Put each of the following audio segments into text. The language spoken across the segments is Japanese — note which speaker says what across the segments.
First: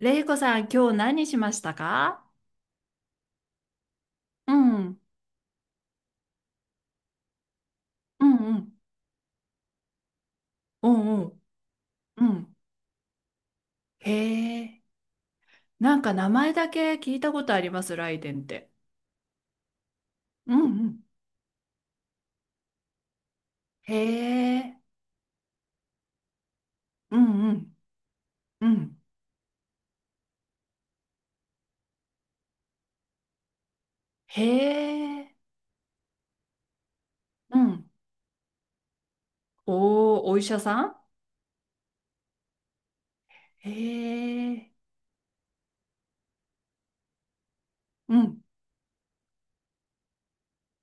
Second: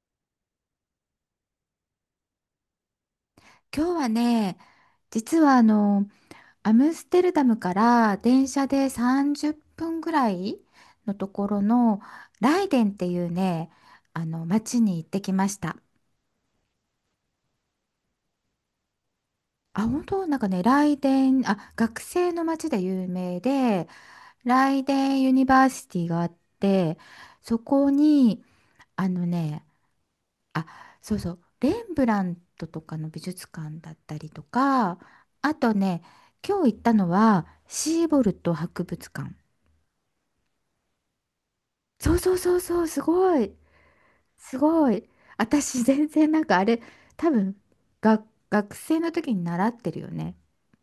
Speaker 1: れいこさん、今日何しましたか？
Speaker 2: 今日は
Speaker 1: う
Speaker 2: ね、
Speaker 1: ん、うん
Speaker 2: 実はアムステルダムから
Speaker 1: う
Speaker 2: 電車
Speaker 1: ん、
Speaker 2: で30分ぐらい
Speaker 1: う
Speaker 2: の
Speaker 1: んう
Speaker 2: と
Speaker 1: ん、
Speaker 2: ころの
Speaker 1: うん。
Speaker 2: ライデンっていうね、あの
Speaker 1: へ
Speaker 2: 町
Speaker 1: え、
Speaker 2: に行ってきました。
Speaker 1: なんか名前だけ聞いたことあります、ライデンって。
Speaker 2: あ、本当なんか
Speaker 1: うん
Speaker 2: ね、
Speaker 1: う
Speaker 2: ライ
Speaker 1: ん。
Speaker 2: デン、あ、学生の町で有名で、
Speaker 1: へ
Speaker 2: ラ
Speaker 1: え、
Speaker 2: イデンユニバーシティがあって、
Speaker 1: うんう
Speaker 2: そ
Speaker 1: ん、
Speaker 2: こに、
Speaker 1: うん。
Speaker 2: あのね、あ、そうそう、レンブラントとかの美術館だったり
Speaker 1: へ
Speaker 2: とか、
Speaker 1: え、
Speaker 2: あとね、今日行ったのは
Speaker 1: うん。
Speaker 2: シーボルト博物館。
Speaker 1: おお、お医者さん。
Speaker 2: そうそうそうそう、すごい、
Speaker 1: へ
Speaker 2: す
Speaker 1: え、
Speaker 2: ごい。私全然なんかあれ、多分
Speaker 1: う
Speaker 2: が
Speaker 1: ん。
Speaker 2: 学生の時に習ってるよね。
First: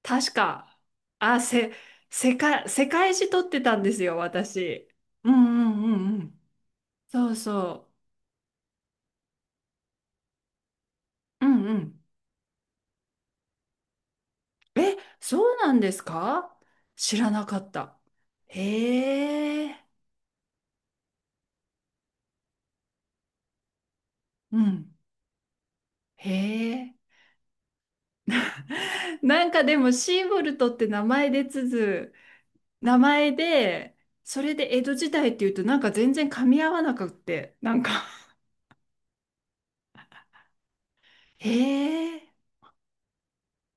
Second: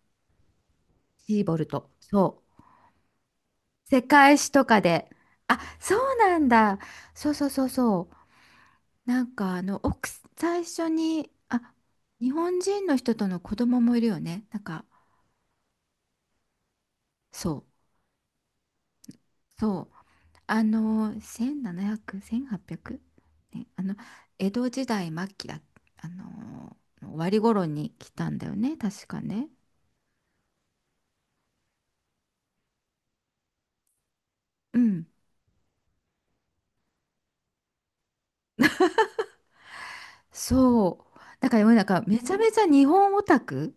Speaker 1: 確か、あ、
Speaker 2: シーボル
Speaker 1: せ、
Speaker 2: ト。
Speaker 1: 世
Speaker 2: そう。
Speaker 1: 界、世界史取ってたんで
Speaker 2: 世
Speaker 1: すよ、
Speaker 2: 界史とか
Speaker 1: 私。
Speaker 2: で。
Speaker 1: うん
Speaker 2: あ、
Speaker 1: うん
Speaker 2: そ
Speaker 1: うんう
Speaker 2: うな
Speaker 1: ん。
Speaker 2: んだ。
Speaker 1: そ
Speaker 2: そう
Speaker 1: う
Speaker 2: そうそう
Speaker 1: そ
Speaker 2: そう。なんか奥最初に、
Speaker 1: う。
Speaker 2: あ、
Speaker 1: うん。
Speaker 2: 日本人の人との子供もいるよね。なんか、
Speaker 1: え、そうなんですか？知らな
Speaker 2: そ
Speaker 1: か
Speaker 2: う。
Speaker 1: った。へ
Speaker 2: そ
Speaker 1: え、
Speaker 2: う。1700、1800？ ね、江
Speaker 1: う
Speaker 2: 戸時
Speaker 1: ん、
Speaker 2: 代末期だ、あ
Speaker 1: へ
Speaker 2: の
Speaker 1: え。
Speaker 2: 終わり頃に来たんだよね、確かね。
Speaker 1: でもシーボルトって名前で、それで
Speaker 2: う
Speaker 1: 江戸
Speaker 2: ん。
Speaker 1: 時代っていうとなんか全然噛み合わなくって、
Speaker 2: そう。
Speaker 1: へ
Speaker 2: だから、なんか、め
Speaker 1: え、
Speaker 2: ちゃめちゃ日本オタク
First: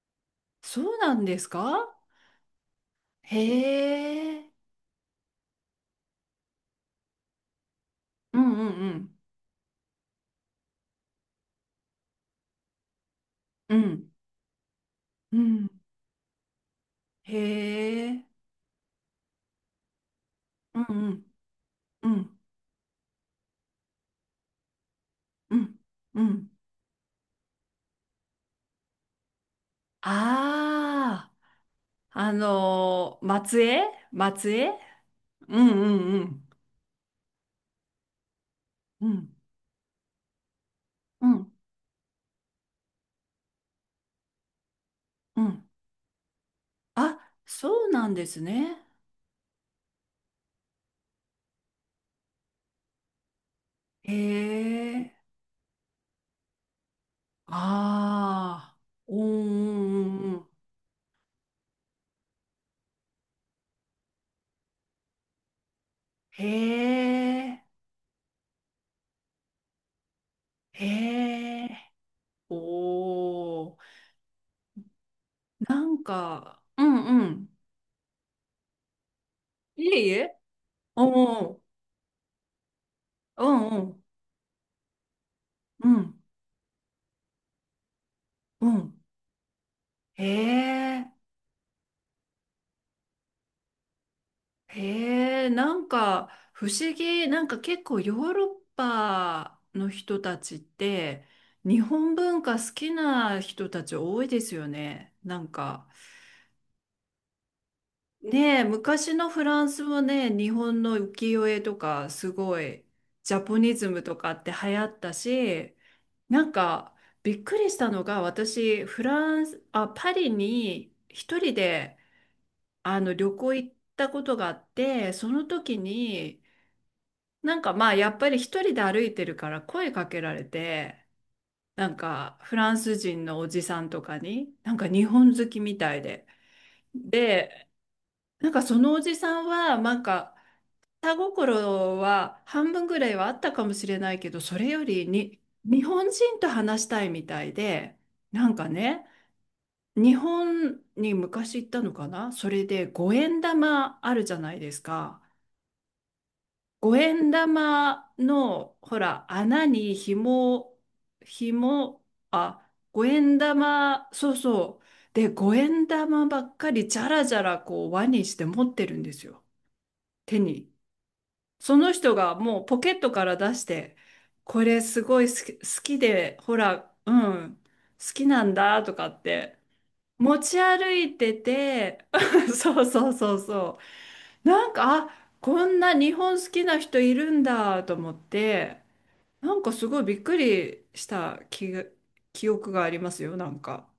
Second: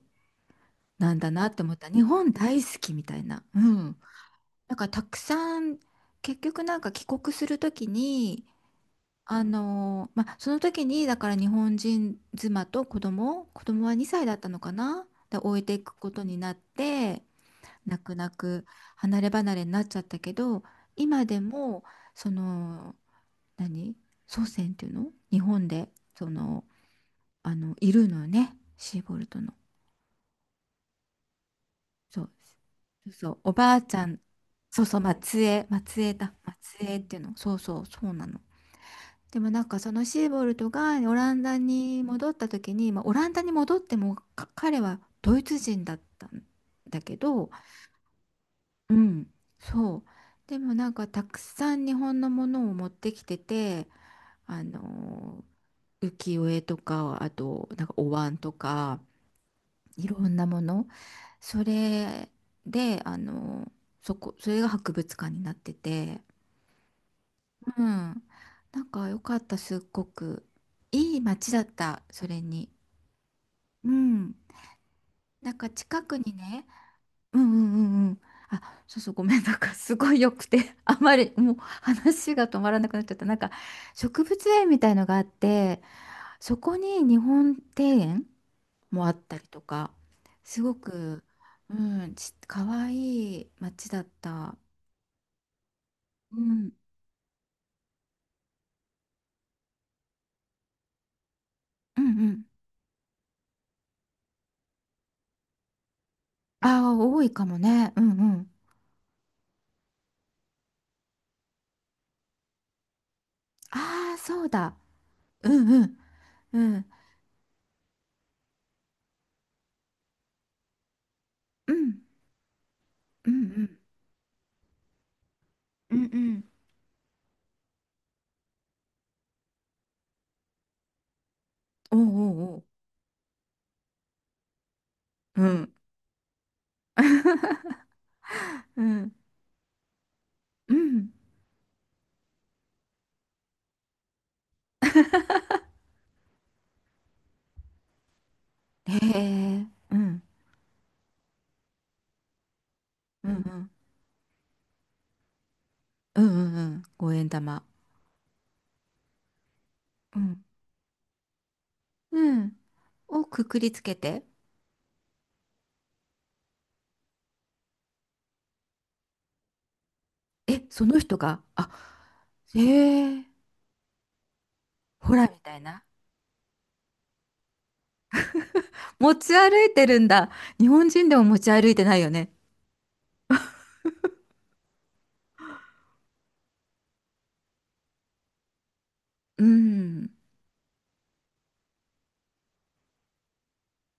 Speaker 1: そうな
Speaker 2: なん
Speaker 1: ん
Speaker 2: だ
Speaker 1: で
Speaker 2: な
Speaker 1: す
Speaker 2: って思っ
Speaker 1: か？
Speaker 2: た。日本大好きみたい
Speaker 1: へ
Speaker 2: な。うん。
Speaker 1: え、
Speaker 2: なんか、たくさん、結局なんか帰国するとき
Speaker 1: う
Speaker 2: に、
Speaker 1: んうん
Speaker 2: まあ、その時に、だから日本人妻と子供、子
Speaker 1: うん、
Speaker 2: 供
Speaker 1: う
Speaker 2: は
Speaker 1: ん、
Speaker 2: 2歳だったのかな
Speaker 1: う
Speaker 2: で置い
Speaker 1: ん、
Speaker 2: ていくことになって、泣
Speaker 1: へ
Speaker 2: く
Speaker 1: え、
Speaker 2: 泣く離れ離れになっちゃったけど、
Speaker 1: うんう
Speaker 2: 今
Speaker 1: ん、
Speaker 2: でも
Speaker 1: う
Speaker 2: そ
Speaker 1: ん、
Speaker 2: の何、祖先っていうの日
Speaker 1: う
Speaker 2: 本
Speaker 1: ん、
Speaker 2: で、
Speaker 1: う
Speaker 2: そ
Speaker 1: ん。
Speaker 2: のいるのよねシーボルトの。
Speaker 1: ああ。
Speaker 2: そう
Speaker 1: あ
Speaker 2: そう
Speaker 1: のー
Speaker 2: そう、お
Speaker 1: 松
Speaker 2: ば
Speaker 1: 江
Speaker 2: あちゃん。
Speaker 1: 松江。
Speaker 2: そうそう、松
Speaker 1: う
Speaker 2: 江、
Speaker 1: んう
Speaker 2: 松
Speaker 1: ん
Speaker 2: 江
Speaker 1: う
Speaker 2: だ、
Speaker 1: ん。
Speaker 2: 松江っていうの、そうそうそうなの。
Speaker 1: うん
Speaker 2: でもなんかそのシーボルトがオ
Speaker 1: う
Speaker 2: ラン
Speaker 1: ん
Speaker 2: ダに戻った時に、まあ、オランダに戻ってもか、彼はド
Speaker 1: う
Speaker 2: イツ
Speaker 1: ん。
Speaker 2: 人だったんだけ
Speaker 1: あ、
Speaker 2: ど。
Speaker 1: そうなんですね。
Speaker 2: うん、そう。でもなんかたくさん日本のものを持ってきてて、
Speaker 1: へ
Speaker 2: あ
Speaker 1: え。
Speaker 2: のー浮世絵とか、あとなんかお椀と
Speaker 1: ああ。
Speaker 2: か、
Speaker 1: うん
Speaker 2: い
Speaker 1: う
Speaker 2: ろ
Speaker 1: ん
Speaker 2: ん
Speaker 1: う
Speaker 2: な
Speaker 1: ん
Speaker 2: もの。それで、それが博物館になってて、
Speaker 1: へえ。
Speaker 2: うん。なんか良かった、すっごく。
Speaker 1: へ
Speaker 2: いい街だっ
Speaker 1: え。
Speaker 2: た、それに。
Speaker 1: おー。
Speaker 2: うん。なんか
Speaker 1: なん
Speaker 2: 近くに
Speaker 1: か、
Speaker 2: ね、
Speaker 1: うんう
Speaker 2: う
Speaker 1: ん。
Speaker 2: んうんうんうん。あ、そうそう、ごめん、なんか
Speaker 1: い
Speaker 2: す
Speaker 1: えい
Speaker 2: ごい良
Speaker 1: え。
Speaker 2: くて、あまり
Speaker 1: お
Speaker 2: もう
Speaker 1: ー。
Speaker 2: 話が止まらなくなっちゃった。なん
Speaker 1: う
Speaker 2: か
Speaker 1: んうん。
Speaker 2: 植物園みたいのがあって、
Speaker 1: うん
Speaker 2: そこに日本庭園
Speaker 1: うん。
Speaker 2: もあったりとか、
Speaker 1: へ
Speaker 2: すご
Speaker 1: え。
Speaker 2: く、うん、かわいい街だった。
Speaker 1: へえ、
Speaker 2: う
Speaker 1: 不
Speaker 2: ん、
Speaker 1: 思議、結構ヨーロッパの人たちって日
Speaker 2: うん
Speaker 1: 本
Speaker 2: う
Speaker 1: 文
Speaker 2: ん。
Speaker 1: 化好きな人たち多いですよね。
Speaker 2: ああ、多いかもね。うんうん。
Speaker 1: ねえ、昔のフランスもね、日本の浮世絵とかすごいジャポニズム
Speaker 2: あ
Speaker 1: と
Speaker 2: あ、
Speaker 1: かっ
Speaker 2: そう
Speaker 1: て流
Speaker 2: だ。
Speaker 1: 行った
Speaker 2: うん
Speaker 1: し、
Speaker 2: うん、
Speaker 1: なん
Speaker 2: うん、
Speaker 1: かびっくりしたのが私フランス、あ、パリに一人
Speaker 2: う
Speaker 1: で
Speaker 2: ん、
Speaker 1: あの
Speaker 2: う
Speaker 1: 旅
Speaker 2: ん、う
Speaker 1: 行行っ
Speaker 2: ん、
Speaker 1: たことがあって、その時
Speaker 2: うん、う
Speaker 1: に
Speaker 2: ん。
Speaker 1: まあやっぱり一人で歩いてるから声かけられて、なん
Speaker 2: おう
Speaker 1: か
Speaker 2: お
Speaker 1: フ
Speaker 2: うお
Speaker 1: ランス人のおじさんとかに、なんか日本
Speaker 2: う。う
Speaker 1: 好き
Speaker 2: ん。
Speaker 1: みたいで。で、なんか そ
Speaker 2: う
Speaker 1: のお
Speaker 2: ん。
Speaker 1: じさんは、なんか
Speaker 2: うん。
Speaker 1: 下心は半分ぐらいはあったかもしれないけど、それよりに日本人と話したいみたいで、なんか
Speaker 2: へ
Speaker 1: ね、
Speaker 2: え、う
Speaker 1: 日
Speaker 2: ん、
Speaker 1: 本に昔行ったのかな？それで五
Speaker 2: うんう
Speaker 1: 円
Speaker 2: ん、
Speaker 1: 玉あるじゃないですか。
Speaker 2: うんうんうん、
Speaker 1: 五
Speaker 2: 五円
Speaker 1: 円
Speaker 2: 玉。
Speaker 1: 玉の、ほら、穴に
Speaker 2: うん、
Speaker 1: 紐、紐、
Speaker 2: うん、
Speaker 1: あ、五
Speaker 2: を
Speaker 1: 円
Speaker 2: くくりつけ
Speaker 1: 玉、
Speaker 2: て、
Speaker 1: そうそう。で、五円玉ばっかりじゃらじゃらこう輪にして持ってるんですよ。手
Speaker 2: え、
Speaker 1: に。
Speaker 2: その人が、あ、
Speaker 1: その人がもうポケット
Speaker 2: へ
Speaker 1: か
Speaker 2: え、
Speaker 1: ら出して、これす
Speaker 2: ほ
Speaker 1: ご
Speaker 2: ら
Speaker 1: い
Speaker 2: みたい
Speaker 1: 好
Speaker 2: な。
Speaker 1: きで、ほら、うん、好きなんだとか
Speaker 2: 持
Speaker 1: っ
Speaker 2: ち
Speaker 1: て、
Speaker 2: 歩いてるんだ。
Speaker 1: 持ち
Speaker 2: 日本
Speaker 1: 歩
Speaker 2: 人
Speaker 1: い
Speaker 2: でも
Speaker 1: て
Speaker 2: 持ち歩いてない
Speaker 1: て、
Speaker 2: よね。
Speaker 1: そうそうそうそう。なんか、あ、こんな日本好きな人いるんだと思って、
Speaker 2: う
Speaker 1: なんかすごい
Speaker 2: ん。
Speaker 1: びっくりした記憶がありますよ、なんか。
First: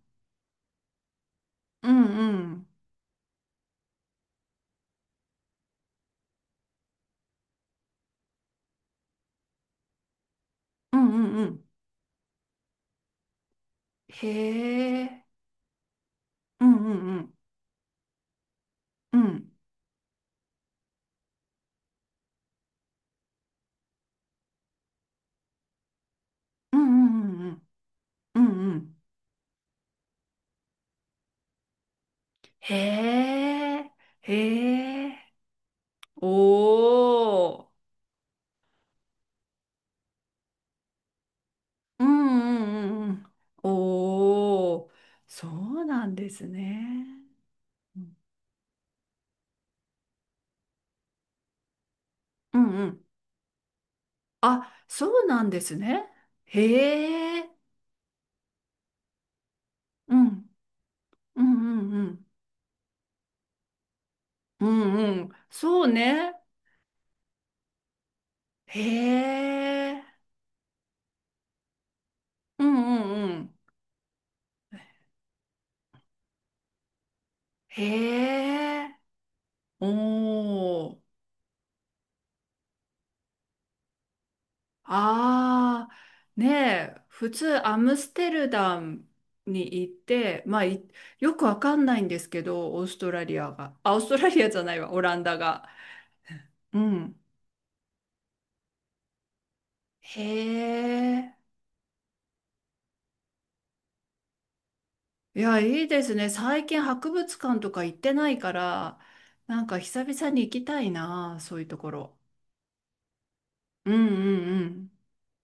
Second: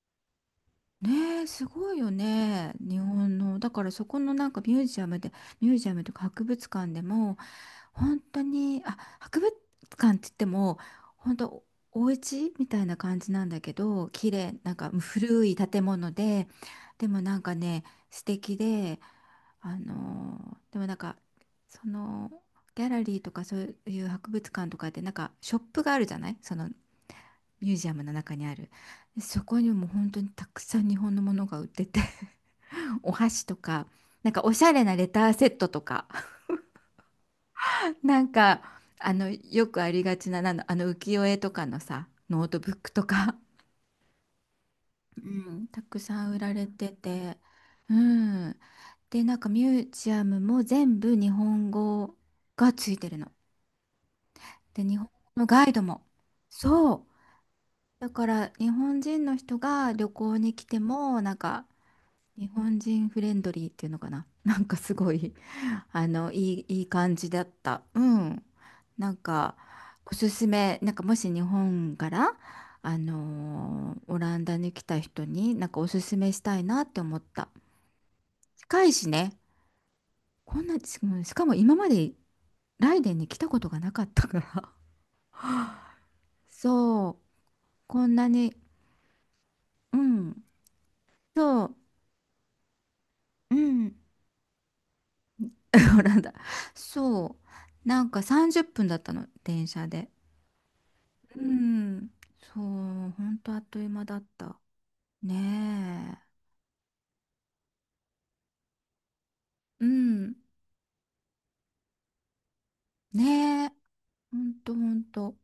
Speaker 2: ねえ、す
Speaker 1: う
Speaker 2: ごい
Speaker 1: ん
Speaker 2: よ
Speaker 1: うん。
Speaker 2: ね。日本の。だからそこのなんかミュージアムで、ミュージアムとか博物館でも、本当に、あ、博物館って言っても、
Speaker 1: うんうん
Speaker 2: 本
Speaker 1: う
Speaker 2: 当
Speaker 1: ん。
Speaker 2: お家みたいな感じなんだけど、綺麗、なんか
Speaker 1: へえ。
Speaker 2: 古い建物で、
Speaker 1: うんう
Speaker 2: で
Speaker 1: んう
Speaker 2: も
Speaker 1: ん。
Speaker 2: なんかね、素敵で、
Speaker 1: うん。
Speaker 2: でもなんか、その、ギャラリーとかそういう博物館とかで、なんかショップがあるじゃない、その
Speaker 1: うんうん
Speaker 2: ミュージアムの中
Speaker 1: うんうん。う
Speaker 2: にある。
Speaker 1: んうん。
Speaker 2: でそこにも本当にたくさん日本のものが売ってて、
Speaker 1: へ
Speaker 2: お箸とか、
Speaker 1: え。
Speaker 2: なんかおしゃれな
Speaker 1: へ
Speaker 2: レ
Speaker 1: え。
Speaker 2: ターセットとか。
Speaker 1: おー。
Speaker 2: なんかよくありがちな、なんだ浮世絵とかの
Speaker 1: う
Speaker 2: さ、ノー
Speaker 1: んう
Speaker 2: トブックと
Speaker 1: んうんうん。
Speaker 2: か、
Speaker 1: おー。
Speaker 2: う
Speaker 1: そ
Speaker 2: ん、た
Speaker 1: う
Speaker 2: く
Speaker 1: なん
Speaker 2: さ
Speaker 1: で
Speaker 2: ん売
Speaker 1: す
Speaker 2: られて
Speaker 1: ね。
Speaker 2: て、う
Speaker 1: う
Speaker 2: ん、でなんかミュージアムも全部日本語
Speaker 1: ん
Speaker 2: が
Speaker 1: う
Speaker 2: つい
Speaker 1: ん。
Speaker 2: てるの。
Speaker 1: あ、
Speaker 2: で日本
Speaker 1: そ
Speaker 2: 語
Speaker 1: うな
Speaker 2: の
Speaker 1: んで
Speaker 2: ガイ
Speaker 1: す
Speaker 2: ドも、
Speaker 1: ね。
Speaker 2: そう、
Speaker 1: へえ。
Speaker 2: だから日本人の人が旅
Speaker 1: う
Speaker 2: 行
Speaker 1: ん。
Speaker 2: に来てもなん
Speaker 1: うん
Speaker 2: か
Speaker 1: うんうん。
Speaker 2: 日本人フレンドリーっていうのかな、な
Speaker 1: う
Speaker 2: んか
Speaker 1: ん
Speaker 2: すご
Speaker 1: うん。
Speaker 2: い、
Speaker 1: そうね。
Speaker 2: いい感じだった。うん。
Speaker 1: へ
Speaker 2: なんか、
Speaker 1: え。
Speaker 2: おすすめ、なんかもし日本から、
Speaker 1: うんうんうん。
Speaker 2: オランダに来た人に、なんかおすすめしたいなって思った。
Speaker 1: へ
Speaker 2: 近い
Speaker 1: え。
Speaker 2: しね。こんな、
Speaker 1: お
Speaker 2: し
Speaker 1: ー。
Speaker 2: かもしかも今までライデンに来たことがなかったから。
Speaker 1: ああ。ね え。
Speaker 2: そう。
Speaker 1: 普通、アム
Speaker 2: こ
Speaker 1: ス
Speaker 2: んな
Speaker 1: テル
Speaker 2: に、
Speaker 1: ダムに行っ
Speaker 2: う
Speaker 1: て、
Speaker 2: ん。
Speaker 1: よくわ
Speaker 2: そ
Speaker 1: かんないんですけど、オーストラリア
Speaker 2: う。う
Speaker 1: が。あ、オ
Speaker 2: ん。
Speaker 1: ーストラリアじゃないわ、オランダが。
Speaker 2: オランダ。
Speaker 1: うん。
Speaker 2: そう。なんか30分だったの、電車で。
Speaker 1: へえ。
Speaker 2: うん。そう。ほんとあっという間だった。
Speaker 1: いや、いいです
Speaker 2: ね
Speaker 1: ね。最近博物館とか行ってないから、なんか
Speaker 2: え。う
Speaker 1: 久々
Speaker 2: ん。
Speaker 1: に行きたいな、そういうところ。
Speaker 2: ねえ。
Speaker 1: うんう
Speaker 2: ほん
Speaker 1: んう
Speaker 2: とほ
Speaker 1: ん。
Speaker 2: んと。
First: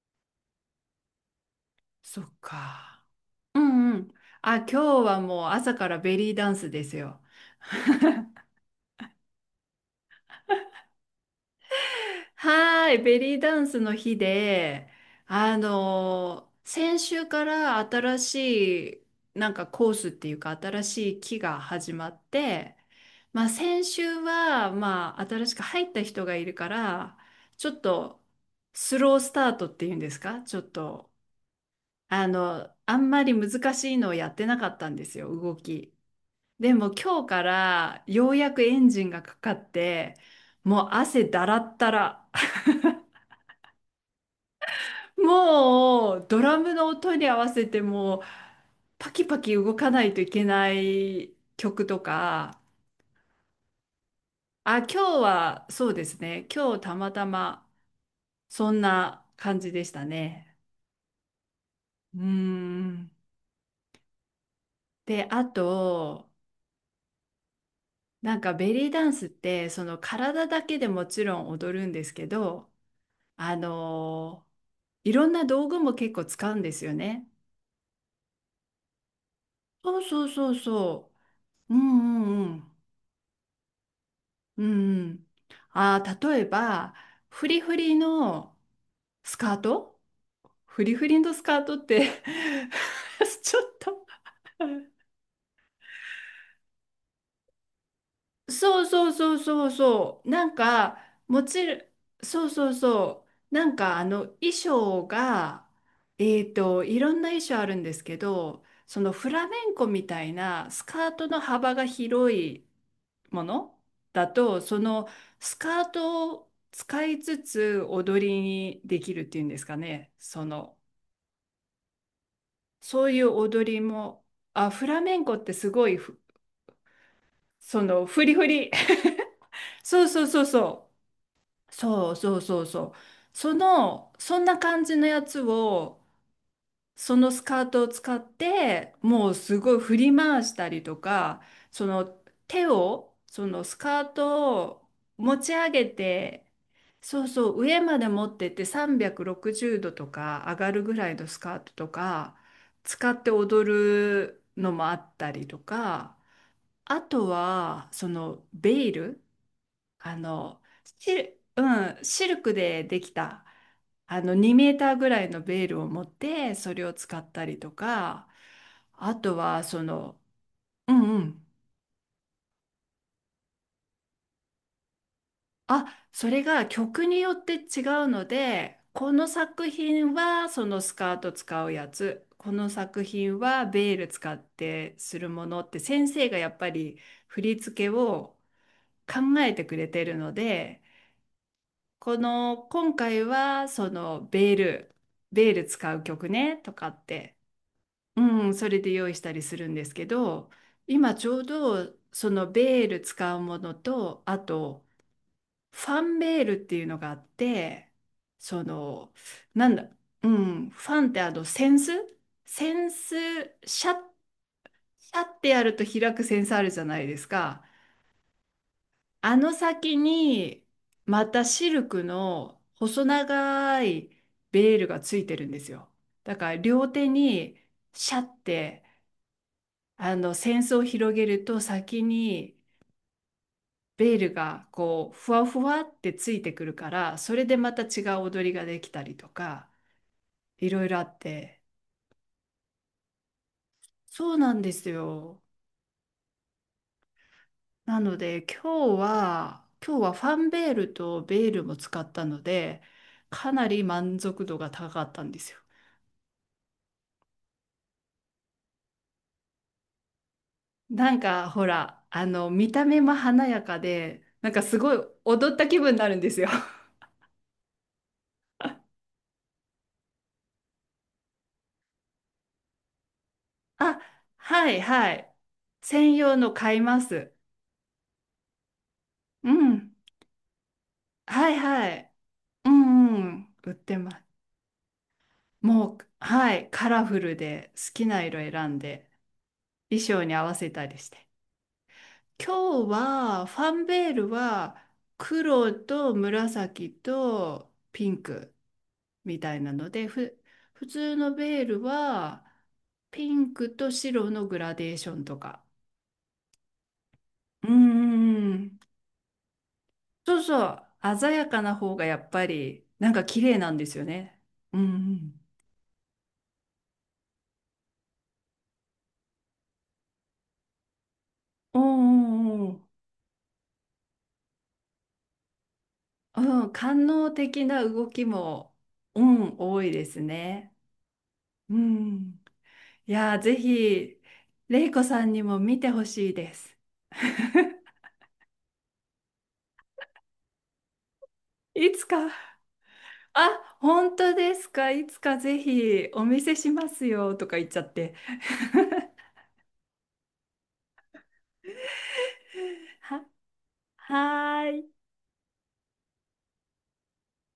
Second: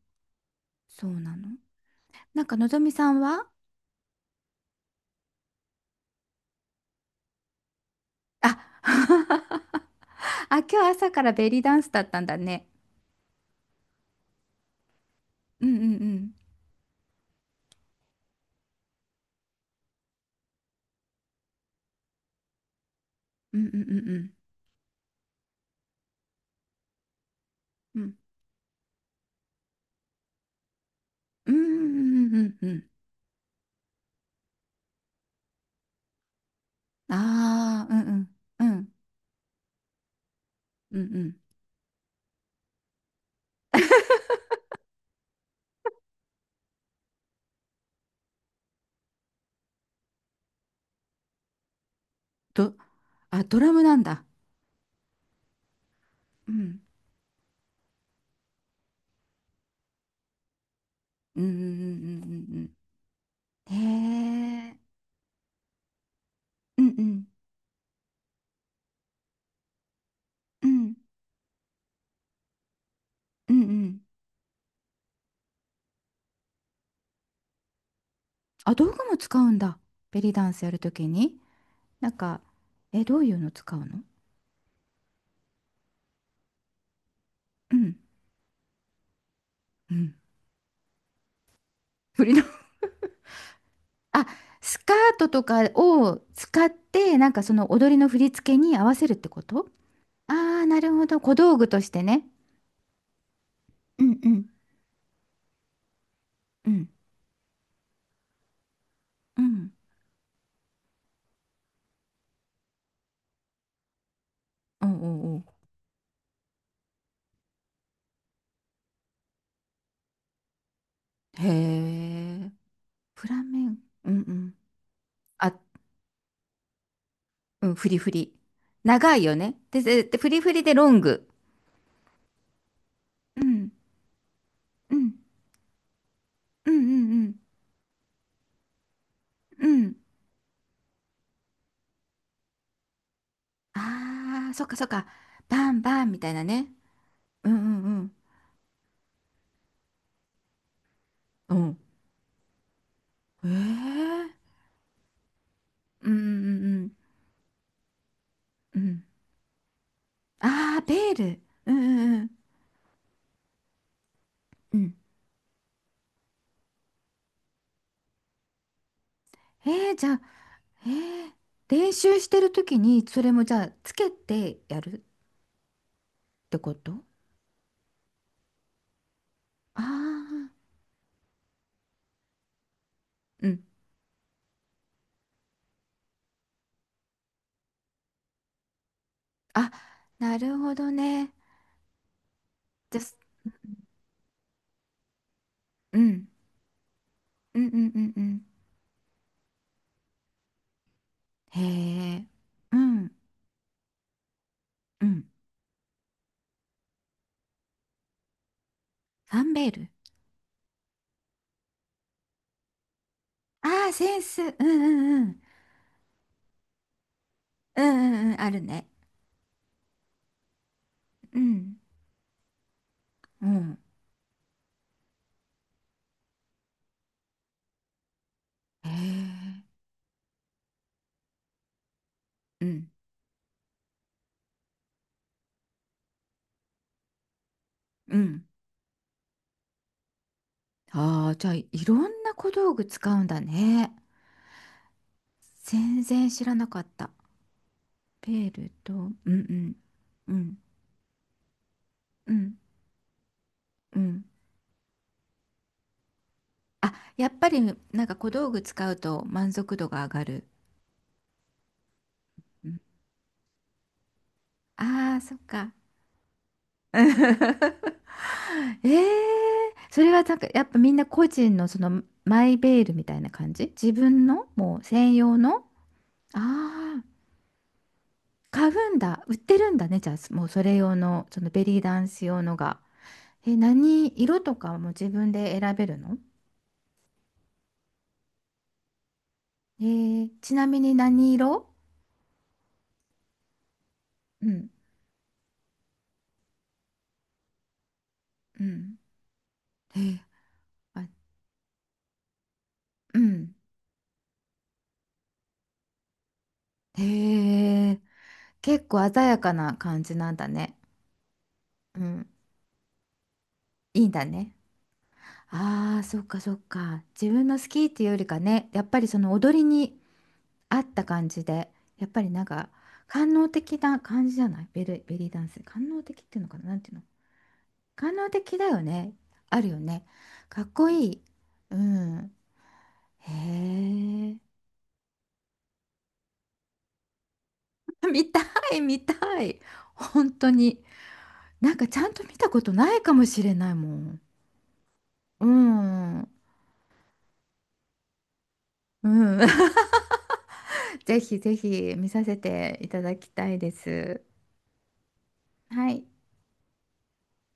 Speaker 2: そうなの。
Speaker 1: そっ
Speaker 2: なんかのぞみ
Speaker 1: か。
Speaker 2: さんは、
Speaker 1: うんうん。あ、今日はもう朝からベリーダンスですよ。
Speaker 2: あ。 あ、今日朝からベリーダンスだったんだね。
Speaker 1: はーい、ベリーダンスの日で、あ
Speaker 2: うんうんうん。
Speaker 1: のー先週から新しい、なんかコースっていうか、新しい期が始まって、まあ
Speaker 2: うんうん
Speaker 1: 先
Speaker 2: うん
Speaker 1: 週
Speaker 2: うん。
Speaker 1: は、まあ新しく入った人がいるから、ちょっ
Speaker 2: うん
Speaker 1: とスロースタートっていうんですか、ちょっと、
Speaker 2: うんう
Speaker 1: あ
Speaker 2: んうんう
Speaker 1: の、
Speaker 2: ん。
Speaker 1: あんまり難しいのをやってなかったんですよ、動き。でも今日か
Speaker 2: ああ、うん
Speaker 1: ら
Speaker 2: う
Speaker 1: よ
Speaker 2: ん
Speaker 1: うやく
Speaker 2: う
Speaker 1: エン
Speaker 2: ん
Speaker 1: ジンがかかって、もう
Speaker 2: うんう
Speaker 1: 汗
Speaker 2: ん。
Speaker 1: だらったら。もうドラムの音に合わせてもうパキパキ動かないといけない曲とか、
Speaker 2: ど、あ、ドラムなんだ。
Speaker 1: あ、今日はそうですね。
Speaker 2: う
Speaker 1: 今
Speaker 2: ん。
Speaker 1: 日たまたまそんな感じでしたね。
Speaker 2: うんうん
Speaker 1: うー
Speaker 2: う
Speaker 1: ん。
Speaker 2: んうんうんうん。へえ。
Speaker 1: で、あと、
Speaker 2: うんうん
Speaker 1: なんかベリーダンスってその体だ
Speaker 2: う
Speaker 1: けで
Speaker 2: ん
Speaker 1: もちろん踊るんですけど、
Speaker 2: う
Speaker 1: あ
Speaker 2: んうん。
Speaker 1: のいろんな道具も結構使うんですよね。
Speaker 2: あ、道具も使うんだ。
Speaker 1: そう
Speaker 2: ベ
Speaker 1: そう
Speaker 2: リーダ
Speaker 1: そ
Speaker 2: ン
Speaker 1: う
Speaker 2: スやるとき
Speaker 1: そ
Speaker 2: に。
Speaker 1: う。
Speaker 2: なんか、
Speaker 1: うん。
Speaker 2: え、どういうの使うの？
Speaker 1: うん。あー、例えば、フリフ
Speaker 2: う
Speaker 1: リ
Speaker 2: ん。
Speaker 1: のスカー
Speaker 2: う
Speaker 1: ト
Speaker 2: ん。
Speaker 1: フリフリのスカートって
Speaker 2: 振りの、
Speaker 1: ちょっと
Speaker 2: あ、スカートとかを使って、なんかその踊りの振り付けに
Speaker 1: そう
Speaker 2: 合わせ
Speaker 1: そう
Speaker 2: るって
Speaker 1: そう
Speaker 2: こ
Speaker 1: そ
Speaker 2: と？
Speaker 1: うそう。なん
Speaker 2: ああー、なる
Speaker 1: か、
Speaker 2: ほど。小
Speaker 1: も
Speaker 2: 道
Speaker 1: ち
Speaker 2: 具
Speaker 1: ろん、
Speaker 2: としてね。
Speaker 1: そうそうそう。なんか、
Speaker 2: う
Speaker 1: あ
Speaker 2: ん
Speaker 1: の、
Speaker 2: うん
Speaker 1: 衣装が、えっ
Speaker 2: う
Speaker 1: と、
Speaker 2: ん
Speaker 1: いろんな衣装あるんですけど、そのフ
Speaker 2: う
Speaker 1: ラメ
Speaker 2: ん
Speaker 1: ンコみたいなスカートの幅が広いものだと、そ
Speaker 2: うんう
Speaker 1: の
Speaker 2: んうん、
Speaker 1: スカートを使いつつ踊りにできるっていうんですかね。その、
Speaker 2: へえ。
Speaker 1: そうい
Speaker 2: フ
Speaker 1: う
Speaker 2: ラメ
Speaker 1: 踊
Speaker 2: ン。
Speaker 1: り
Speaker 2: うん
Speaker 1: も、
Speaker 2: うん。
Speaker 1: あ、フラメンコって
Speaker 2: あ、
Speaker 1: すごいふ、
Speaker 2: うん、
Speaker 1: そ
Speaker 2: フリ
Speaker 1: の、
Speaker 2: フ
Speaker 1: フ
Speaker 2: リ。
Speaker 1: リフリ。
Speaker 2: 長いよね。で、
Speaker 1: そ
Speaker 2: で、
Speaker 1: う
Speaker 2: で
Speaker 1: そう
Speaker 2: フ
Speaker 1: そ
Speaker 2: リ
Speaker 1: う
Speaker 2: フリで
Speaker 1: そ
Speaker 2: ロング。
Speaker 1: う。そうそうそうそう。
Speaker 2: う
Speaker 1: そ
Speaker 2: ん
Speaker 1: の、そんな感
Speaker 2: う
Speaker 1: じの
Speaker 2: ん
Speaker 1: やつを
Speaker 2: うん
Speaker 1: そ
Speaker 2: う
Speaker 1: の
Speaker 2: ん
Speaker 1: スカートを使ってもうす
Speaker 2: うん
Speaker 1: ごい
Speaker 2: うん。
Speaker 1: 振り回したりとかその手をそのスカー
Speaker 2: ああ、
Speaker 1: ト
Speaker 2: そっかそっ
Speaker 1: を
Speaker 2: か。
Speaker 1: 持ち上
Speaker 2: バン
Speaker 1: げ
Speaker 2: バンみたいな
Speaker 1: て
Speaker 2: ね。
Speaker 1: そう
Speaker 2: う
Speaker 1: そ
Speaker 2: んう
Speaker 1: う上
Speaker 2: んう
Speaker 1: まで
Speaker 2: ん。
Speaker 1: 持ってって360度とか上がるぐらいのス
Speaker 2: う
Speaker 1: カート
Speaker 2: ん。
Speaker 1: とか使って踊
Speaker 2: ええ、
Speaker 1: るのもあったりと
Speaker 2: うんう
Speaker 1: か、
Speaker 2: んうん
Speaker 1: あとはそのベ
Speaker 2: う
Speaker 1: イ
Speaker 2: ん。
Speaker 1: ル、あの、
Speaker 2: ああ、ベ
Speaker 1: シ
Speaker 2: ー
Speaker 1: ル、
Speaker 2: ル。
Speaker 1: う
Speaker 2: うんうんう
Speaker 1: シ
Speaker 2: ん。
Speaker 1: ルクでできた、あの、2メー
Speaker 2: う
Speaker 1: タ
Speaker 2: ん、
Speaker 1: ーぐらいのベールを持って、それを使ったりとか、あとは、そ
Speaker 2: じゃ
Speaker 1: の、
Speaker 2: あ、
Speaker 1: うんう
Speaker 2: ええ、
Speaker 1: ん。
Speaker 2: 練習してる時にそれもじゃあつけてやるっ
Speaker 1: あ、それ
Speaker 2: て
Speaker 1: が
Speaker 2: こと？
Speaker 1: 曲によって違うので、この作
Speaker 2: あ
Speaker 1: 品はそ
Speaker 2: あ
Speaker 1: のスカート使うやつ、この作品
Speaker 2: ー、う
Speaker 1: は
Speaker 2: ん。
Speaker 1: ベール使ってするものって、先生がやっぱり振り付けを考えて
Speaker 2: あ、
Speaker 1: くれてるの
Speaker 2: なるほ
Speaker 1: で、
Speaker 2: どね。
Speaker 1: この今
Speaker 2: じゃ
Speaker 1: 回
Speaker 2: あ、
Speaker 1: はそのベール、ベール使
Speaker 2: う
Speaker 1: う
Speaker 2: ん、
Speaker 1: 曲ねとかって、
Speaker 2: うんうんうんうん。
Speaker 1: うん、それで用意したりするんですけど今ちょう
Speaker 2: へ
Speaker 1: ど
Speaker 2: え、
Speaker 1: その
Speaker 2: う
Speaker 1: ベール
Speaker 2: ん、
Speaker 1: 使うものとあと
Speaker 2: うん。
Speaker 1: ファンベールっていうのがあって、その
Speaker 2: ファンベ
Speaker 1: な
Speaker 2: ー
Speaker 1: んだ、
Speaker 2: ル。
Speaker 1: うん、ファンってあの扇子シ
Speaker 2: あ
Speaker 1: ャ
Speaker 2: あ、
Speaker 1: ッ、
Speaker 2: センス。うんう
Speaker 1: シャ
Speaker 2: ん
Speaker 1: ッ
Speaker 2: うん。
Speaker 1: てやると開く扇子あるじゃないですか。
Speaker 2: うんうんうん。あるね。
Speaker 1: あの先に、ま
Speaker 2: う
Speaker 1: たシ
Speaker 2: ん、
Speaker 1: ルクの細
Speaker 2: うん。
Speaker 1: 長いベールがついてるんですよ。だから両手にシャッて、
Speaker 2: へえ、
Speaker 1: あの、扇子を広げると先に
Speaker 2: うん、
Speaker 1: ベールがこう、ふわふわってついてくるから、それでまた違
Speaker 2: う
Speaker 1: う踊
Speaker 2: ん。
Speaker 1: りができたりとか、いろいろあっ
Speaker 2: ああ、じゃあ、
Speaker 1: て。
Speaker 2: いろんな小道具使うんだね。
Speaker 1: そうなんですよ。
Speaker 2: 全然知らなかった。
Speaker 1: なの
Speaker 2: ペ
Speaker 1: で
Speaker 2: ールと、うんうん
Speaker 1: 今日はフ
Speaker 2: う
Speaker 1: ァン
Speaker 2: ん、
Speaker 1: ベールとベールも使った
Speaker 2: う
Speaker 1: の
Speaker 2: ん、
Speaker 1: で、かなり
Speaker 2: う
Speaker 1: 満
Speaker 2: ん。
Speaker 1: 足度が高かったんですよ。
Speaker 2: あ、やっぱりなんか小道具使うと満足度が上がる。
Speaker 1: なんかほら、あの、見た目も華やかで、なんかすごい
Speaker 2: ああー、そっ
Speaker 1: 踊った
Speaker 2: か。
Speaker 1: 気分になるんですよ。
Speaker 2: えーそれはなんかやっぱみんな個人のそのマイベールみたいな感じ、自
Speaker 1: あ、
Speaker 2: 分の
Speaker 1: は
Speaker 2: も
Speaker 1: い
Speaker 2: う
Speaker 1: は
Speaker 2: 専
Speaker 1: い。
Speaker 2: 用の。
Speaker 1: 専用の買い
Speaker 2: あ
Speaker 1: ま
Speaker 2: あ、
Speaker 1: す。
Speaker 2: 買うんだ。売っ
Speaker 1: う
Speaker 2: てるんだ
Speaker 1: ん。
Speaker 2: ね。じゃあ、もうそれ用の、そ
Speaker 1: は
Speaker 2: の
Speaker 1: い
Speaker 2: ベリー
Speaker 1: は
Speaker 2: ダン
Speaker 1: い。
Speaker 2: ス用のが。
Speaker 1: うん。
Speaker 2: え、
Speaker 1: 売ってます。
Speaker 2: 何色とかも自分で選べ
Speaker 1: も
Speaker 2: る
Speaker 1: う、
Speaker 2: の？
Speaker 1: はい。カラフルで好きな色選んで、衣装に合
Speaker 2: ち
Speaker 1: わ
Speaker 2: な
Speaker 1: せ
Speaker 2: み
Speaker 1: た
Speaker 2: に
Speaker 1: りして。
Speaker 2: 何色？
Speaker 1: 今日は、ファンベール
Speaker 2: うん、
Speaker 1: は黒と紫とピンク。
Speaker 2: うん。
Speaker 1: みたいなの
Speaker 2: え
Speaker 1: で、
Speaker 2: ー
Speaker 1: 普
Speaker 2: あ、
Speaker 1: 通のベールは
Speaker 2: う
Speaker 1: ピン
Speaker 2: ん。
Speaker 1: クと白のグラデーションとか。
Speaker 2: へ
Speaker 1: うん
Speaker 2: え、
Speaker 1: うんうん。
Speaker 2: 結構鮮やかな感じなん
Speaker 1: そう
Speaker 2: だ
Speaker 1: そ
Speaker 2: ね。
Speaker 1: う。鮮やかな方
Speaker 2: う
Speaker 1: がやっ
Speaker 2: ん、
Speaker 1: ぱりなんか綺麗なんですよ
Speaker 2: いいんだ
Speaker 1: ね。
Speaker 2: ね。
Speaker 1: うん
Speaker 2: ああ、そっかそっか。自分の好きっていうよりかね、やっぱりその踊りに合った感じで、
Speaker 1: う
Speaker 2: やっぱりなん
Speaker 1: ん。おう
Speaker 2: か、
Speaker 1: おうおー
Speaker 2: 官能的な感じじゃない、ベリーダンス。官能的っていうのかな、
Speaker 1: うん、
Speaker 2: なんていうの？
Speaker 1: 官能的な動
Speaker 2: 官
Speaker 1: き
Speaker 2: 能的だ
Speaker 1: も、
Speaker 2: よね。
Speaker 1: うん、
Speaker 2: あるよ
Speaker 1: 多い
Speaker 2: ね。
Speaker 1: です
Speaker 2: かっ
Speaker 1: ね。
Speaker 2: こいい。う
Speaker 1: う
Speaker 2: ん。
Speaker 1: ん。いやー、ぜ
Speaker 2: へ
Speaker 1: ひ、
Speaker 2: え。
Speaker 1: れいこさんにも見てほしいです。
Speaker 2: 見たい、見たい。本当に。なんか
Speaker 1: い
Speaker 2: ち
Speaker 1: つ
Speaker 2: ゃんと見た
Speaker 1: か。
Speaker 2: ことないかもしれな
Speaker 1: あ、
Speaker 2: いも
Speaker 1: 本
Speaker 2: ん。
Speaker 1: 当ですか。いつか
Speaker 2: う
Speaker 1: ぜひ
Speaker 2: ん。
Speaker 1: お
Speaker 2: う
Speaker 1: 見せしますよとか言っちゃって。
Speaker 2: ん。ぜひぜひ見させていただ
Speaker 1: は、
Speaker 2: きたいです。
Speaker 1: はーい。
Speaker 2: はい。